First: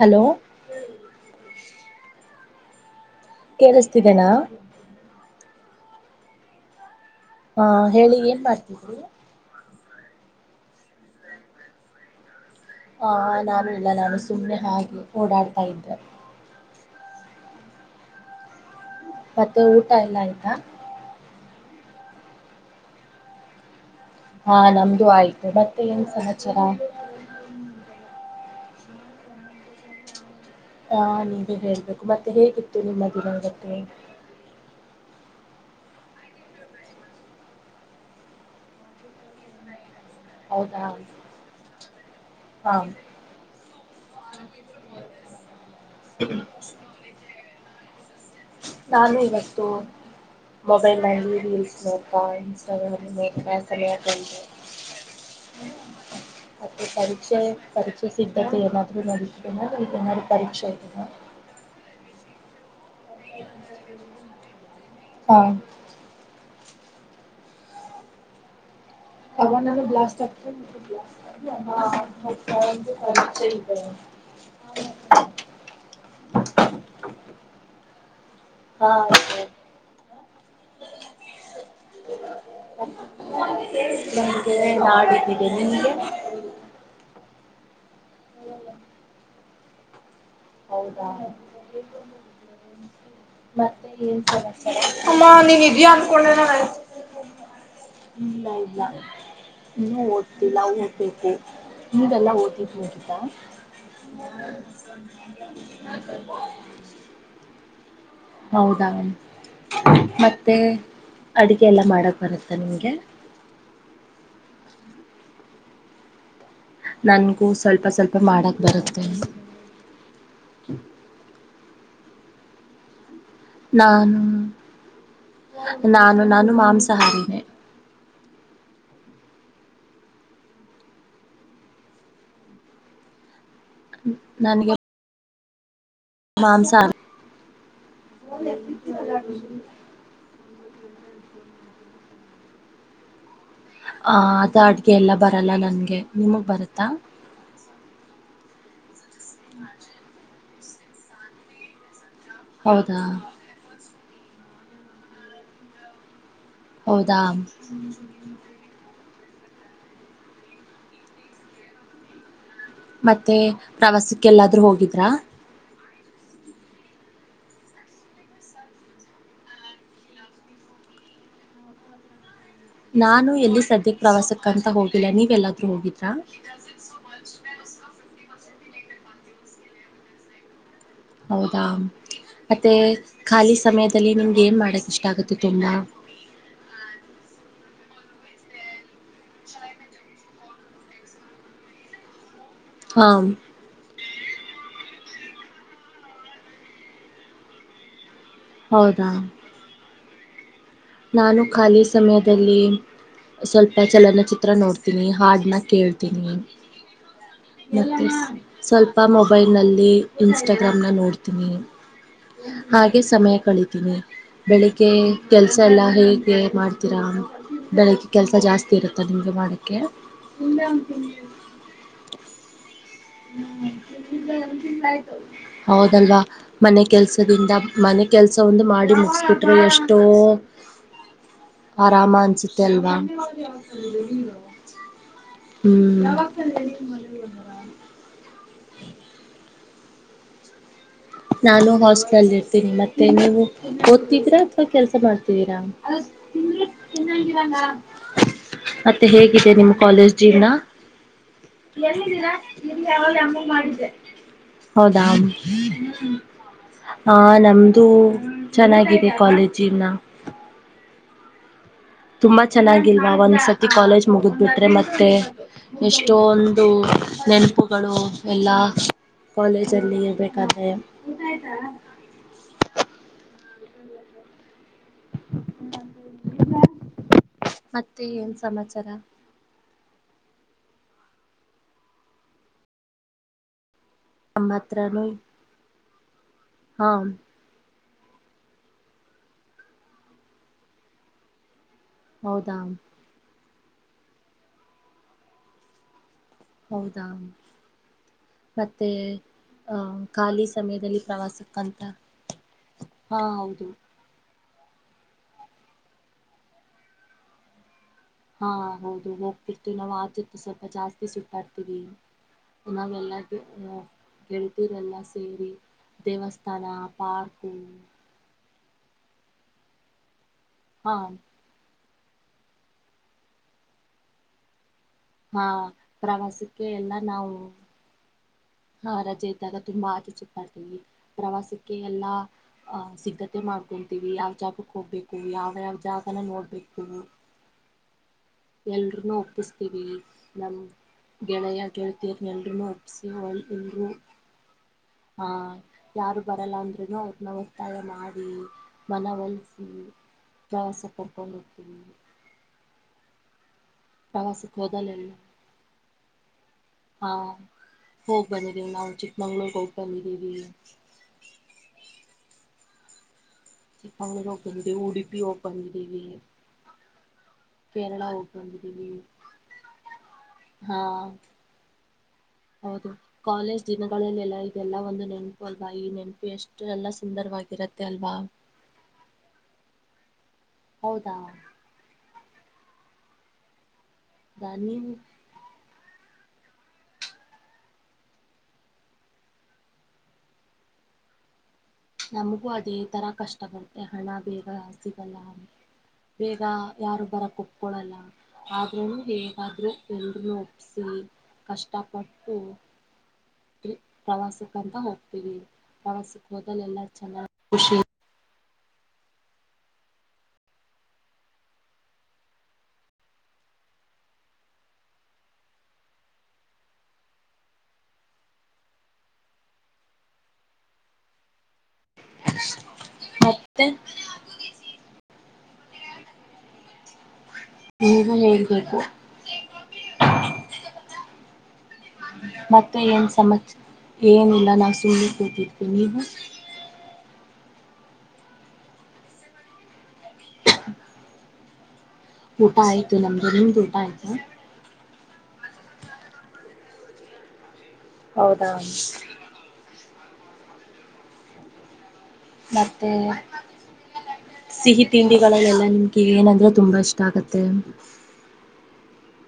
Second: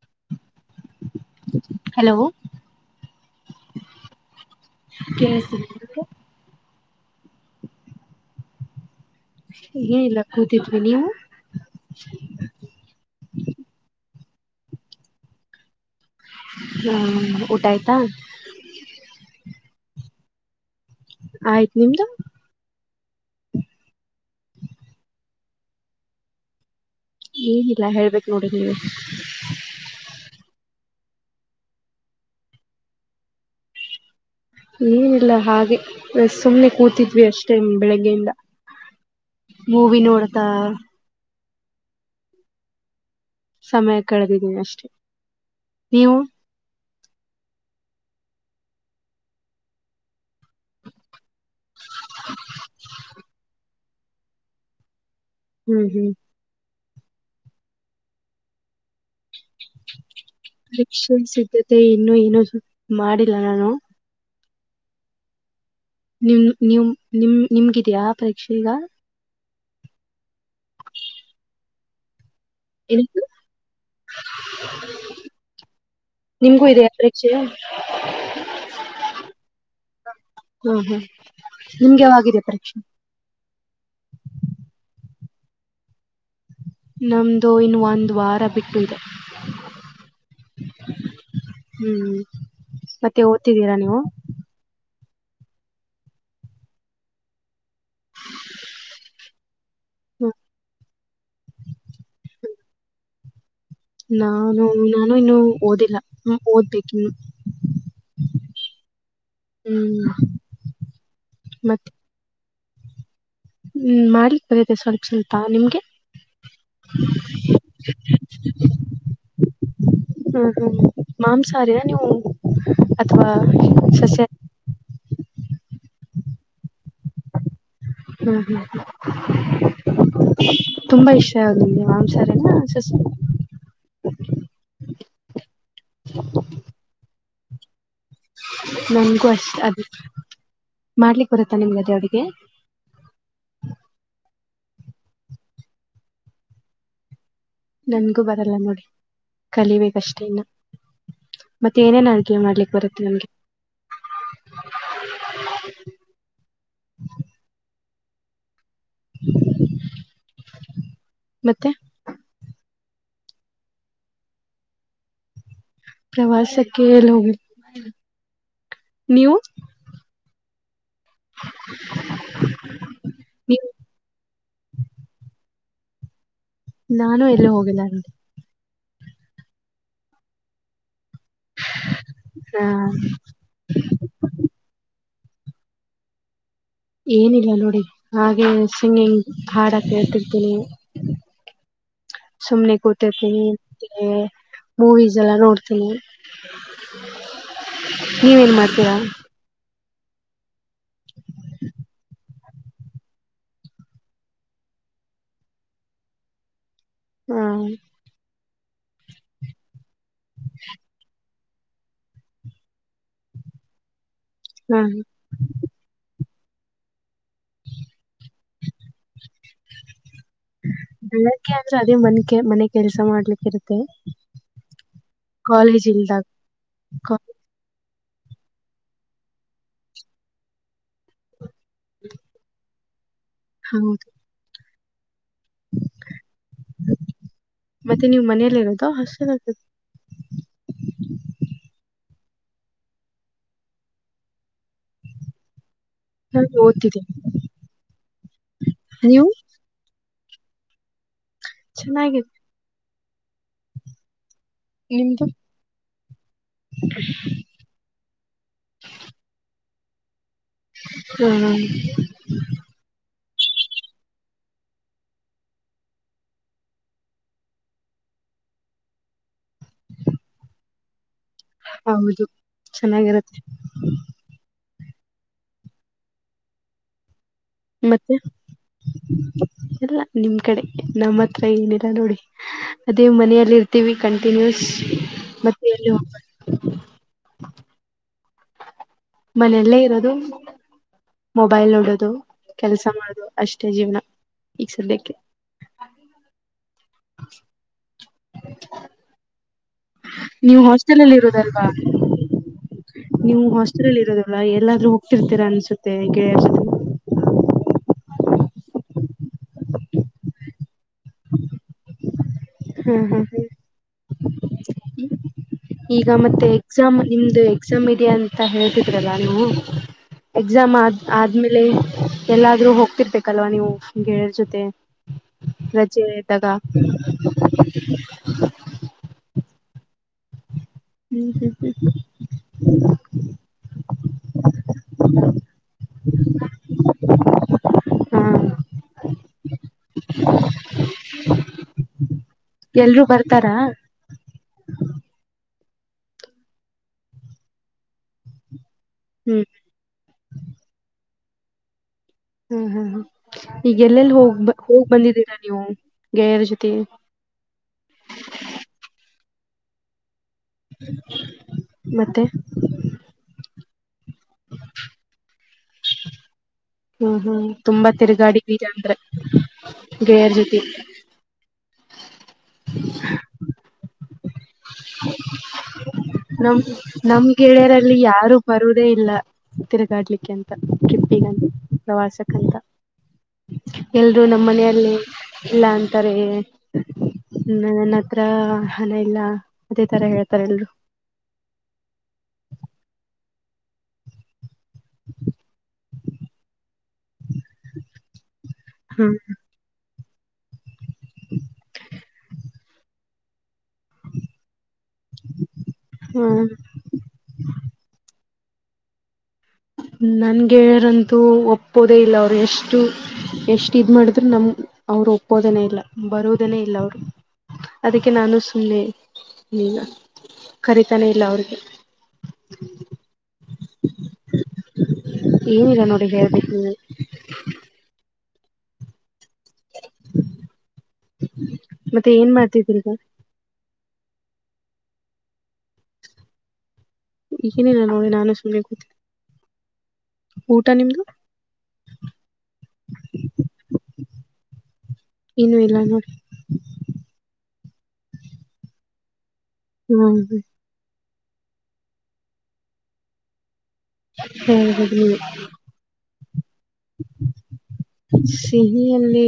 Hello hello ಕೇಳಿಸ್ತಿದೆೇನಾ ಕೆಸ ಹಾ ಹೇಳಿ ಏನ್ ಮಾಡ್ತಿದ ಏನಿಲ್ಲ ಕೂತಿದ್ವಿ ನೀವು ಆ ನಾನು ಇಲ್ಲ ನಾನು ಸುಮ್ಮನೆ ಹಾಗಿ ಓಡಾಡ್ತಾ ಇದ್ದೆ ಹ್ಮ ಊಟ ಆಯ್ತಾ ಮತ್ತೆ ಊಟ ಎಲ್ಲ ಆಯ್ತಾ ಆಯ್ತ್ ನಿಮ್ದು ಹಾ ನಮ್ದು ಆಯ್ತು ಮತ್ತೆ ಏನ್ ಸಹಚರ ಏನಿಲ್ಲಾ ಹೇಳ್ಬೇಕಕ್ ನೋಡಿ ನೀವು ಹಾ ನೀವೇ ಹೇಳ್ಬೇಕು ಮತ್ತೆ ಹೇಗಿತ್ತು ನಿಮ್ಮ ದಿನದಕ್ಕೆ ಏನಿಲ್ಲ ಹಾಗೆ ಸುಮ್ನೆ ಕೂತಿದ್ವಿ ಅಷ್ಟೈಮ್ ಬೆಳಿಗ್ಗೆಯಿಂದ ಮೂವಿನೋಡ್ ಹೌದಾ ಹಾ ಸಮಯ ಕಳೆದಿದ್ದೀನಿ ಅಷ್ಟೆ ನೀವು ಹ ನಾನು ಇವತ್ತು ಮೊಬೈಲ್ ನಲ್ಲಿ ರೀಲ್ ನೋ ಮ ಸರಿ [unintelligible] ಹ್ಮ್ ಹ್ಮ್ ಮತ್ತೆ ಪರೀಕ್ಷೆ ಪರೀಕ್ಷೆ ಸಿದ್ಧತೆ ಏನಾದ ನೋಡ ಈಗನ ಪರೀಕ್ಷೆ ಇದ ಜೊತೆ ಇನ್ನು ಏನು ಸ ಮಾಡಿಲ್ಲ ನಾನು ಹಾ ನಿಮ್ ನೀವು ನಿಮ ನಿಮ್ಗಿದ್ಯಾ ಪರೀಕ್ಷೆ ಈಗ ತಗ ನಾನು ಬ್ಲಾಸ್ತ ನಂದು ಏನದು? ಕತ ನಿಮ್ಗೂ ಇದೆಯಾ ಪರೇಕ್ಷೆ ಹಾ ಹ್ಮ್ ಹ್ಮ್ ನಿಮ್ಗೆ ಯಾವಾಗಿದೆ ಪರೀಕ್ಷೆ ನಮಗೆನೆಲ್ಲ ಆಡದ್ದೇನೆ ನಿಮಗೆ ನಮ್ದು ಇನ್ನು ಒಂದು ವಾರ ಬಿಟ್ಟು ಇದೆ ಹೌದಾ ಹ್ಮ್ ಮತ್ತೆ ಓದ್ತಿದ್ದೀರಾ ಮತ್ತೆ ನೀವು ಏನ್ ಸಮಸ ಅಮ್ಮ ನೀ ನಿಜ ಅನ್ಕೊಳ್ಳ ನೀೂ ಹ್ಮ ಓದ್ತ ನಾವು ಓದ್ಬೇಕೇತಿ ನೀವೆಲ್ಲ ಓದಿದ್ದು ನಟ್ಟಿದ್ದ ನಾನು ನಾನು ಇನ್ನು ಓದಿಲ್ಲ ಹ ಓದ್ಬೇಕ ಇನ್ನು ಹೌದಾ ಹ್ಮ್ ಮತ್ತೆ ಅಡುಗೆ ಎಲ್ಲ ಮತ್ತೆ ಮಾಡಕ್ಕೆ ಬರುತ್ತೆ ನಿಮಗೆ ಹ್ಮ್ ಮಾಡ್ಲಿಕ್ ಬರತೆ ಸ್ವಲ್ಪ ಸ್ವಲ್ಪ ನಿಮ್ಗೆ ನನ್ಗೂ ಸ್ವಲ್ಪ ಸ್ವಲ್ಪ ಮಾಡಕ್ ಬರುತ್ತೆ ಹ ಹ್ಮ ಮಾಂಸಾರಿಯ ನೀವು ಅಥವಾ ನಾನು ಸಸ್ಯ ನಾನು ನಾನು ಮಾಂಸಹಾರಿ ಹ್ಮ್ ಹ್ಮ್ ತುಂಬಾ ಇಷ್ಟ ಮಾಂಸಹಾರಿ ಸಸ್ಯ ನನಗೆ ಮಾಂಸಾ ನನ್ಗೂ ಅಷ್ಟ ಅದ ಮಾಡ್ಲಿಕ್ಕೆ ಬರುತ್ತಾ ನಿಮ್ಗದೇ ಅವಿಗೆ ಆ ಅದು ಅಡ್ಗೆ ಎಲ್ಲ ಬರಲ್ಲ ನನ್ಗೆ ನಿಮಗ್ ಬರತ್ತಾ ನನ್ಗೂ ಬರಲ್ಲ ನೋಡಿ ಕಲಿಬೇಕಷ್ಟೇ ಇನ್ನು ಮತ್ತೆ ಏನ್ ಅಡಗೆ ಮಾಡ್ಲಿಕ್ ಹೌದಾ ಬರುತ್ತೆ ನಮಗೆ ಹೌದಾ ಮತ್ತೆ ಮತ್ತೆ ಪ್ರವಾಸಕ್ಕೆ ಎಲ್ಲಾದ್ರೂ ಹೋಗಿದ್ರಾ ಪ್ರವಾಸಕ್ಕೆ ಎಲ್ಲಿ ಹೋಗ ನೀವು [inaudible] ನಾನು ಎಲ್ಲಿ ನೀವು ಸದ್ಯಕ್ ಪ್ರವಾಸಕ್ಕಂತ ಹೋಗಿಲ್ಲ ನೀವ್ ಎಲ್ಲಾದ್ ಹೋಗಿದ್ರ ನಾನು ಎಲ್ಲ ಹೋಗಿಲ್ಲ ಹೌದಾ ಹಾ ಮತ್ತೆ ಖಾಲಿ ಸಮಯದಲ್ಲಿ ನಿಮ್ಗೆ ಏನ್ ಮಾಡಕ್ ಇಷ್ಟ ಆಗುತ್ತೆ ತುಂಬಾ ಏನಿಲ್ಲ ನೋಡಿ ಹಾಗೆ ಸಿಂಗಿಂಗ್ ಹಾಡ ಕೇಳ್ತಿದ್ದೀನಿ ಸುಮ್ನೆ ಹಾ ಕೂತಿರ್ತೀನಿ ಮೂವೀಸ್ ಎಲ್ಲ ನೋಡ್ತೀವಿ ನೀವೇನ್ ಮಾಡ್ತೀರಾ ಹೌದಾ ನಾನು ಖಾಲಿ ಸಮಯದಲ್ಲಿ ಸ್ವಲ್ಪ ಚಲನಚಿತ್ರ ನೋಡ್ತೀನಿ ಹಾರ್ಡ್ ನಾಗ ಕೇಳ್ತೀನಿ ಹ ಮತ್ತೆ ಸ್ವಲ್ಪ ಮೊಬೈಲ್ ನಲ್ಲಿ ಇನ್ಸ್ಟಾಗ್ರಾಮ್ ನ ನೋಡ್ತ ಹಾಗೆ ಸಮಯ ಕಳಿತೀನಿ ಹ ಬೆಳಿಗ್ಗೆ ಕೆಲ್ಸ ಸ ಎಲ್ಲ ಹೇಗೆ ಮಾಡ್ತೀರಾ ಬೆಳಗ್ಗೆ ಕೆಲಸ ಜಾಸ್ತಿ ಇರುತ್ತೆ ತಲಿಂಗ ಮಾಡಾಡಕ್ಕೆ ಬೆಳಗ್ಗೆ ಅಂದ್ರೆ ಅದೇ ಮನ್ಗೆ ಮನೆಗೆ ಕೆಲಸ ಮಾಡ ಕಾಲೇಜ್ ಹೌದಲ್ವಾ ಇಲ್ದಾಗ ಮನೆ ಕೆಲ್ಸದಿಂದ ಮನೆ ಕೆಲ್ಸ ಒಂದು ಮಾಡಿ ಮುಗಸ್ಕಿಟ್ರಿ ಎಷ್ಟೋ ಆರಾಮನ್ಚ ತಲ್ವಾ ಹೌದು ಹ್ಮ್ ಮತ್ತೆ ನೀವು ಮನಲಿ ಇರೋದು ಹಸನ್ಗದೆ ನಾನು ಹಾಸ್ಟೆಲ್ ಅಲ್ ಇರ್ತೀನಿ ಮತ್ತೆ ನೀವು ಓದ್ತಿದೀರಾ ಅಥವಾ ಕೆಲ್ಸ ಮಾಡ್ತಿದ್ದೀರಾ ನಾನು ಓದ್ತಿದ್ದೀನಿ ಮತ್ತೆ ನೀವು ಹೇಗಿದೆ ನಿಮ್ಮ ಕಾಲೇಜ್ ಜೀವನ ಚೆನ್ನಾಗಿದೆ ಹೌದಾ ನಿಮ್ದು ಹ ನಮ್ದು ಚೆನ್ನಾಗಿದೆ ಕಾಲೇಜಿನ ಹ್ಮ ತುಂಬಾ ಚೆನ್ನಾಗಿಲ್ವಾ ಒಂದ್ಸತಿ ಕಾಲೇಜ್ ಮುಗುದ್ ಬಿಟ್ರೆ ಮತ್ತೆ ಎಷ್ಟೋ ಒಂದು ನೆನಪುಗಳು ಎಲ್ಲಾ ಕಾಲೇಜಲ್ಲಿ ಇರಬೇಕಾದ ಹೌದು ಚೆನ್ನಾಗಿರತ್ತೆ [unintelligible] [inaudible] ಮತ್ತೆ ಏನ್ ಸಮಾಚಾರ ಎಲ್ಲ ನಿಮ್ ಕಡೆ ನಮ್ಮ ಹತ್ರ ಏನಿಲ್ಲ ನೋಡಿ ಅದೇ ಮನೆಯಲ್ಲಿರ್ತ ನಮ್ಮ ಕಂಟಿನ್ಯೂಸ್ ಹತ್ರನು ಮತ್ತೆ ಎಲ್ಲಿ ಹೋಗ್ಬ ಹಾ ಮನೆಯಲ್ಲೇ ಇರೋದು ಮೊಬೈಲ್ ನೋಡೋದು ಹೌದಾ ಕೆಲ್ಸ ಮಾಡುದು ಅಷ್ಟೇ ಜೀವನ ಈಗ ಸದ್ಯಕ್ಕೆ ಹೌದಾ ಮತ್ತೆ ಅಹ ಖಾಲಿ ನೀವು ಸಮಯದಲ್ಲಿ ಹಾಸ್ಟೆಲ್ಲ್ ಇರೋದಲ್ವಾ ಪ್ರವಾಸಕ್ಕಂತ ಹಾ ನೀವು ಹೌದು ಹಾಸ್ಟೆಲ್ಲ್ಇರೋದಲ್ ಎಲ್ಲಾದ್ರೂ ಹೋಗಟ್ಟಿರ್ತೀರ ಅನ್ಸುತ್ತೆಗೆ ಹಾ ಹೌದು ಹೋಗ್ತಿರ್ತೀವಿ ನಾವು ಆತ್ತು ಸ್ವಲ್ಪ ಜಾಸ್ತಿ ಸುಟ್ಟಾಡ್ತೀವಿ ಹ್ಮ್ ನಾವೆಲ್ಲ ಹ್ಮ್ ಹ್ಮ್ ಗೆಳತರೆಲ್ಲ ಸೇರಿ ಈಗ ಮತ್ತೆ ದೇವಸ್ಥಾನ ಎಕ್ಸಾಮ್ ನಿಮ್ದು ಪಾರ್ಕು ಎಕ್ಸಾಮ್ ಇದೆ ಅಂತ ಹೇಳ್ತಿದ್ರಲ್ಲ ನೀ ಎಕ್ಸಾಮ್ ಹಾ ಆದ್ ಆದ್ಮೇಲೆ ಎಲ್ಲಾದ್ರೂ ಹೋಗ್ತಿರ್ಬೇಕಲ್ವಾ ನೀವುಗೆಳರ್ ಜೊತೆ ಹಾ ಪ್ರವಾಸಕ್ಕೆ ಎಲ್ಲ ನಾವು ತಿ [unintelligible] ಹಾ ರಜೆ ಇದ್ದಾಗ ತುಂಬಾ ಆಚೆ ಚುತಾಡ್ತಿವಿ ಹ್ಮ್ ಹ್ಮ್ ಪ್ರವಾಸಕ್ಕೆ ಹ್ಮ್ ಎಲ್ಲಾ ಅ ಸಿದ್ಧತೆ ಮಾಡ್ಕೊಂತೀವಿ ಯಾವ್ ಜಾಗಕ್ ಹೋಗ್ಬೇಕು ಯಾವ ಯಾವ್ ಜಾಗನ ನೋಡ್ಬೇಕು [unintelligible] ಹ್ಮ್ ಎಲ್ರೊನು ಒಪ್ಪಿಸ್ತೀವಿ ನಮ. ಗೆಳೆಯ ಗೆಳತೀ ಎಲ್ರೂನು ಎಲ್ರೂ ಒಪ್ಸೀ ಬರ್ತಾರಾ [unintelligible] ಹಾ ಯಾರು ಬರಲ್ಲ ಅಂದ್ರನು ಅವರನಾ ಒತ್ತಾಯ ಮಾಡಿ. ಹ್ಮ್ ಮನವಲಿಸಿ ಪ್ರವಾಸ ಕರ್ಕೊಂಡು ಹೋಗ್ತೀವಿ. ಹ್ಮ್ ಹ್ಮ್ ಹ್ ಈಗ ಎಲ್ಲೆಲ್ಲಿ ಹೋಗ್ ಪ್ರವಾಸಕ್ಕೆ ಹೋಗ್ ಹೋದಲೆಲ್ಲ ಬಂದಿದ್ದೀರಾ ನೀವು ಗೆಳೆಯರ ಜೊತಿ. ಹಾ ಹೋಗ್ ಬಂದಿದ್ದೀವಿ ನಾವು ಚಿಕ್ಕಮಗಂಳೂರು ಹೋಗಿ ಬಂದಿದ್ದೀವಿ. ಮತ್ತೆ. ಚಿಕ್ಕಮಗಂಳೂರ ಹೊಗಬಂದ್ದಿದಿವಿ ಉಡುಪಿ ಹೊಗಬಂದ್ದಿದಿವಿ ಹ್ಮ್ ಹ್ಮ್ ತುಂಬಾ ತಿರ್ಗಾಡಿದೀರ ಬಂದಿದ್ದೀವಿ ಅಂದ್ರೆ ಗೇಳಯರ ಜೊತಿ. ಹಾ ಹೌದು ಕಾಲೇಜ್ ದಿನಗಳಲ್ಲಿ ಎಲ್ಲಾ. ಎಲ್ಲಾ ಒಂದು ನೆನಪು ಅಲ್ವಾ ಈ ನೆನಪು ನಮ್ ಎಷ್ಟು ಎಲ್ಲ ನಮ್ ಸುಂದರವಾಗಿರುತ್ತೆ ಗೆಳೆಯರಲ್ಲಿ ಅಲ್ವಾ. ಯಾರು ಬರುದೇ ಇಲ್ಲ ತಿರುಗಾಡ್ಲಿಕ್ಕೆ ಅಂತ ಹೌದಾ ಟ್ರಿಪ್ಗ ಪ್ರವಾಸಕ್ಕಂತ. ಎಲ್ರೂ ನಮ್ಮ ನೀವು ಮನೆಯಲ್ಲಿ. ಇಲ್ಲ ಅಂತಾರೆ ನನ್ನ ಹತ್ರ ಹಣ ಇಲ್ಲಾ. ಅದೇ ತರ ಹೇಳ್ತಾರೆ ಎಲ್ರು. ನಮಗೂ ಅದೇ ತರ ಕಷ್ಟ ಬರುತ್ತೆ ಹಣ ಬೇಗ. ಸಿಗಲ್ಲ ಬೇಗ ಯಾರು ಬರಕ ಒಪ್ಕೊಳ್ಳಲ್ಲ ಆದ್ರೂ ಹ್ಮ್ ಹೇ ಳಿ ಎಲ್ರೂನು ಒಪ್ಪಿಸಿ ಕಷ್ಟಪಟ್ಟು. ಪ್ರವಾಸಕ್ ಅಂತ ಹೋಗ್ತೀವಿ ಪ್ರವಾಸಕ್ ಹ್ಮ್ ಹೋದಲ್ ಎಲ್ಲ ಚೆನ್ನಾಗಿ ಖುಷಿ. ನನಗೆ ಅವರ ಅಂತೂ ಒಪ್ಪೋದೇ ಇಲ್ಲ ಅವ್ರು ಎಷ್ಟು. ಎಷ್ಟ್ ಇದ್ ಮಾಡಿದ್ರರು ನಮ್ ಅವ್ರು ಒಪ್ಪೋದನೆೇ ಇಲ್ಲ ಬರೋದನೆೇ ಇಲ್ಲ ಅವ್ರು. ಅದಕ್ಕೆ ನಾನು ಸುಮ್ಮನೆ ಇಲ್ಲಾ ಕರಿತಾನೆ ಇಲ್ಲ ಅವ್ರಿಗೆ. ಮತ್ತೆ. ಏನಿಲ್ಲಾ ನೋಡಿ ಹೇಳಬೇಕ ನೀವೇ. ನೀವು ಹೇಳ್ಬೇಕು. ಮತ್ತೆ ಏನ್ ಮಾಡ್ತಿದ್ರಿ ಮತ್ತೆ ಏನ್ ಸಮಾಚಾರ ಏನಿಲ್ಲ ನಾವು ಸುಮ್ನೆ ಕೂತಿದ್ವಿ ನೀವು. ಈಗೇನ ಇಲ್ಲಾ ನೋಡಿ ನಾನು ಸುಮ್ಮನೆ ಕೂತಿದೆ. ಊಟ ನಿಮ್ದು. ಊಟ ಆಯತು ನಮ್ಮ್ದ ನಿಮ್ದು ಊಟ ಆಯ್ತಾ. ಇನ್ನು ಇಲ್ಲ ನೋಡಿ. ಹೌದಾ ಹ್ಮ್ ಹ್ಮ್ ಮತ್ತೆ ಸಿಹಿ ಹೇಳ್ಬೇಕು ನೀವೆ ತಿಂಡಿಗಳಲ್ಲೆಲ್ಲ ನಿಮ್ಗೆ ಏನಂದ್ರೆ ತುಂಬಾ ಇಷ್ಟ ಆಗತ್ತೆ. ಸಿಹಿಯಲ್ಲಿ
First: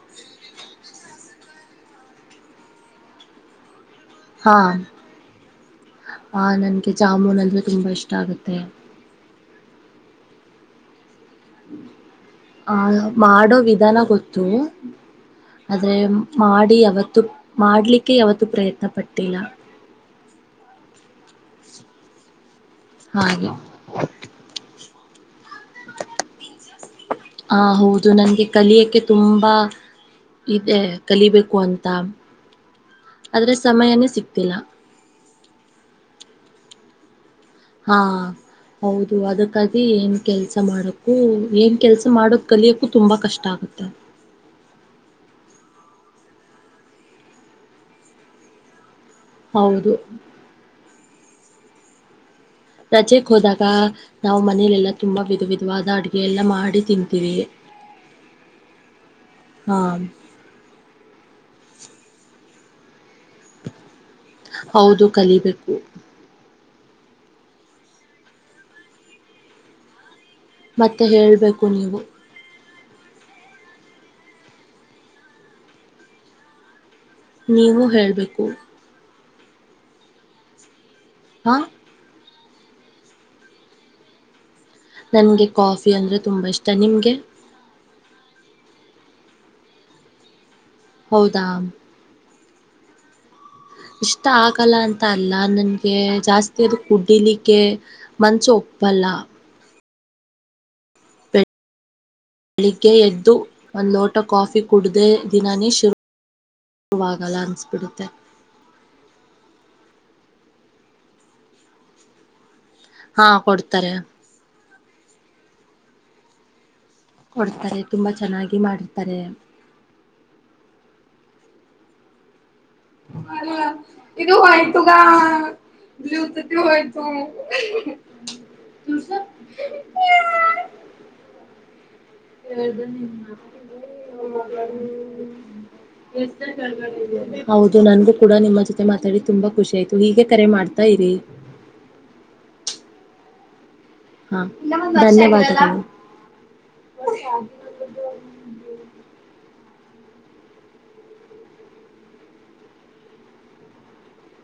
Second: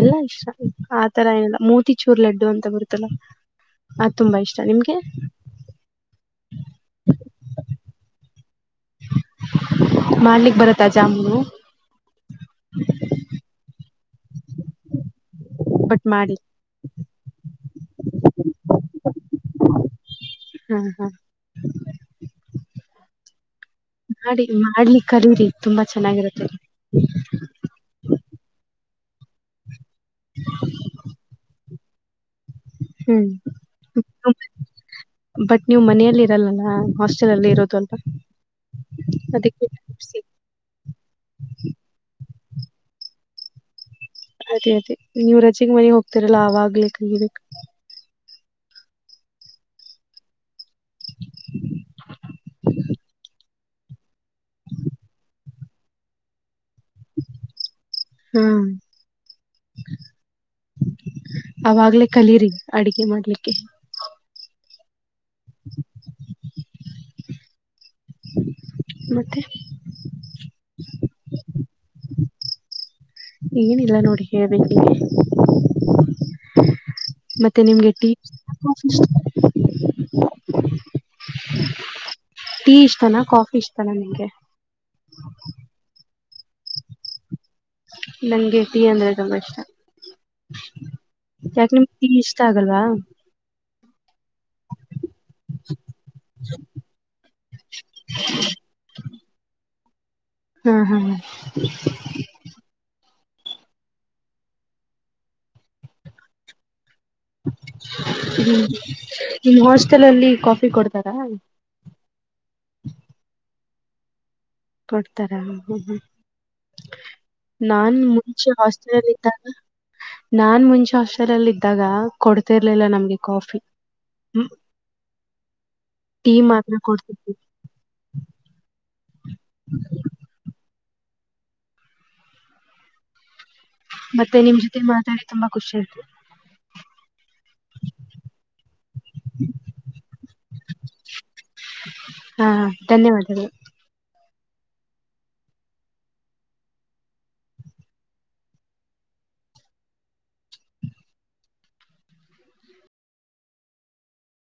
ಎಲ್ಲಾ ಇಷ್ಟ ಆತರ ಏನಿಲ್ಲಾ ಮೋತಿಚೂರ್ ಲಡ್ಡು ಅಂತ ಬರುತ್ತಲ್ಲ. ಅದ ತುಂಬಾ ಇಷ್ಟ ಹಾ ನಿಮ್ಗೆ. ಆ ನನ್ಗೆ ಜಾಮೂನ್ ಅಂದ್ರೆ ತುಂಬಾ ಇಷ್ಟ ಆಗುತ್ತೆ. ಮಾಡಲಿಕ್ ಬರುತ್ತಾ ಜಾಮೂನು. ಆ ಮಾಡೋ ವಿಧಾನ ಗೊತ್ತು. ಆದ್ರೆ ಮಾಡಿ ಯಾವತ್ತು ಮಾಡ್ಲಿಕ್ಕೆ ಯಾವತ್ತು ಪ್ರಯತ್ನ ಪಟ್ಟಿಲಾ. ಹ್ಮ್ ಹ್ಮ್ ಹಾಗೆ. ಮಾಡಿ ಮಾಡ್ಲಿಕ ಕಲೀರಿ ತುಂಬಾ ಚೆನ್ನಾಗಿರುತ್ತೆ. ಆ ಹೌದು ನನ್ಗೆ ಕಲಿಯಕ್ಕೆ ತುಂಬಾ. ಇದೆ ಕಲಿಬೇಕು ಅಂತ ಹ್ಮ್ ಆದ್ರೆ ಸಮಯನೇ ಸಿಕ್ತಿಲ್ಲ ಬಟ್ ನೀವು ಮನೆಯಲ್ಲಿ ಇರಲ್ಲಲ್ಲ ಹಾಸ್ಟೆಲ್ ಅಲ್ಲಿ ಇರ ಹಾ ಹೌದು ಅದಕ್ಕಾಗಿ ನ್ ಕೆಲಸ ಮಾಡೋಕ್ಕೂ ಏನು ಕೆಲಸ ಮಾಡೋದು ಕಲಿಯೋಕ್ಕು ತುಂಬ ಕಷ್ಟ ಆಗುತ್ತೆ ಅದೇ ಅದೇ ನೀವ ರಜೆಗೆ ಮನೆಗೆ ಹೋಗ್ತರಲ್ಲ ಆಗ್ಲಿ ಕಬೇಕಕ್ ಹೌದು ರಜೆಕ್ ಹೋದಾಗ ನಾವು ಮನೇಲೆಲ್ಲಾ ತುಂಬಾ ವಿಧ ವಿಧವಾದ ಅಡಗೆ ಎಲ್ಲಾ ಮಾಡಿ ತಿವಿ ಹ್ಮ ಹಾ ಅವಾಗ್ಲೇ ಕಲೀರಿ ಅಡಗೆ ಮಾಡ್ಲಿಕ್ಕೆ ಹೌದು ಕಲಿಬೇಕು ಮತ್ತೆ ಮತ್ತೆ ಹೇಳಬೇಕು ನೀವು ಏನಿಲ್ಲ ನೋಡಿ ಹೇಳ್ಬೇಕು ನೀವೇ ಮತ್ತೆ ನೀವು ನಿಮ್ಗೆ ಟೀ ಹೇಳ್ಬೇಕು ಹಾ ಟೀ ಇಷ್ಟತಾನ ಕಾಫಿ ಇಷ್ಟತಾನ ನಿಂಗೆ ನನಗೆ ಕಾಫಿ ಅಂದರೆ ತುಂಬ ಇಷ್ಟ ನಿಮಗೆ ನಂಗೆ ಟೀ ಅಂದ್ರೆ ತುಂಬಾ ಇಷ್ಟ ಹೌದಾ ಯಾಕಮ ಟಿ ಇಷ್ಟ ಆಗಲ್ವಾ ಇಷ್ಟ ಆಗಲ್ಲ ಅಂತ ಅಲ್ಲ ನನಗೆ ಜಾಸ್ತಿ ಅದು ಕುಡಿಲಿಕ್ಕೆ ಮನಸ ಒಪ್ಪಲ್ಲ ಹ್ಮ್ ಹ್ಮ್ ಹ ಬೆಳಿಗ್ಗೆ ಎದ್ದು ಒಂದು ಲೋಟ ಕಾಫಿ ಕುಡ್ದ ದಿನನ ಶುರು ಗಳ ಅನ್ಸ್ಬಿಡುತ್ತಾ ಹ್ಮ್ ನಿಮ್ಮ್ ಹಾಸ್ಟೆಲ್ ಅಲ್ಲಿ ಕಾಫಿ ಕೊಡ್ತಾರಾ ಹಾ ಕೊಡ್ತಾರೆ ಕೊಡ್ತಾರ ಹ್ಮ್ ಹ್ಮ್ ಕೊಡ್ತಾರೆ ನಾನ್ ತುಂಬಾ ಮುಂಚೆ ಚೆನ್ನಾಗಿ ಹಾಸ್ಟೆಲ್ಲ್ ಮಾಡಿರ್ತಾರೆ ಇದ್ದಾಗ ನಾನ್ ಮುಂಚೆ ಹಾಸ್ಟೆಲ್ ಅಲ್ಲಿ ಇದ್ದಾಗ ಕೊಡ್ತಿರ್ಲಿಲ್ಲ ನಮ್ಗೆ ಕಾಫಿ ಅ ಇದು ಒತಗ [unintelligible] ಟೀ ಬತ ಮಾತ್ರ ಹೊಯತ ಕೊಡ್ತಿದ್ವಿ ತಸ [unintelligible] ಹ ಹೇಳ್ದ ನಿಮ ಮತ್ತೆ ನಿಮ್ ಜೊತೆ ಮಾತಾಡಿ ತುಂಬಾ ಖುಷಿ ಆಯತು ಹೌದು ನನ್ಗೂ ಕೂಡ ನಿಮ್ಮ ಜೊತೆ ಮಾತಾಡಿ ತುಂಬಾ ಖುಷಿ ಆಯ್ತು ಹೀಗೆ ಕರೆ ಮಾಡ್ತಾ ಇರಿ ಹಾ ಧನ್ಯವಾದಗಳು ಹಾ ಧನ್ಯವಾದಗಳು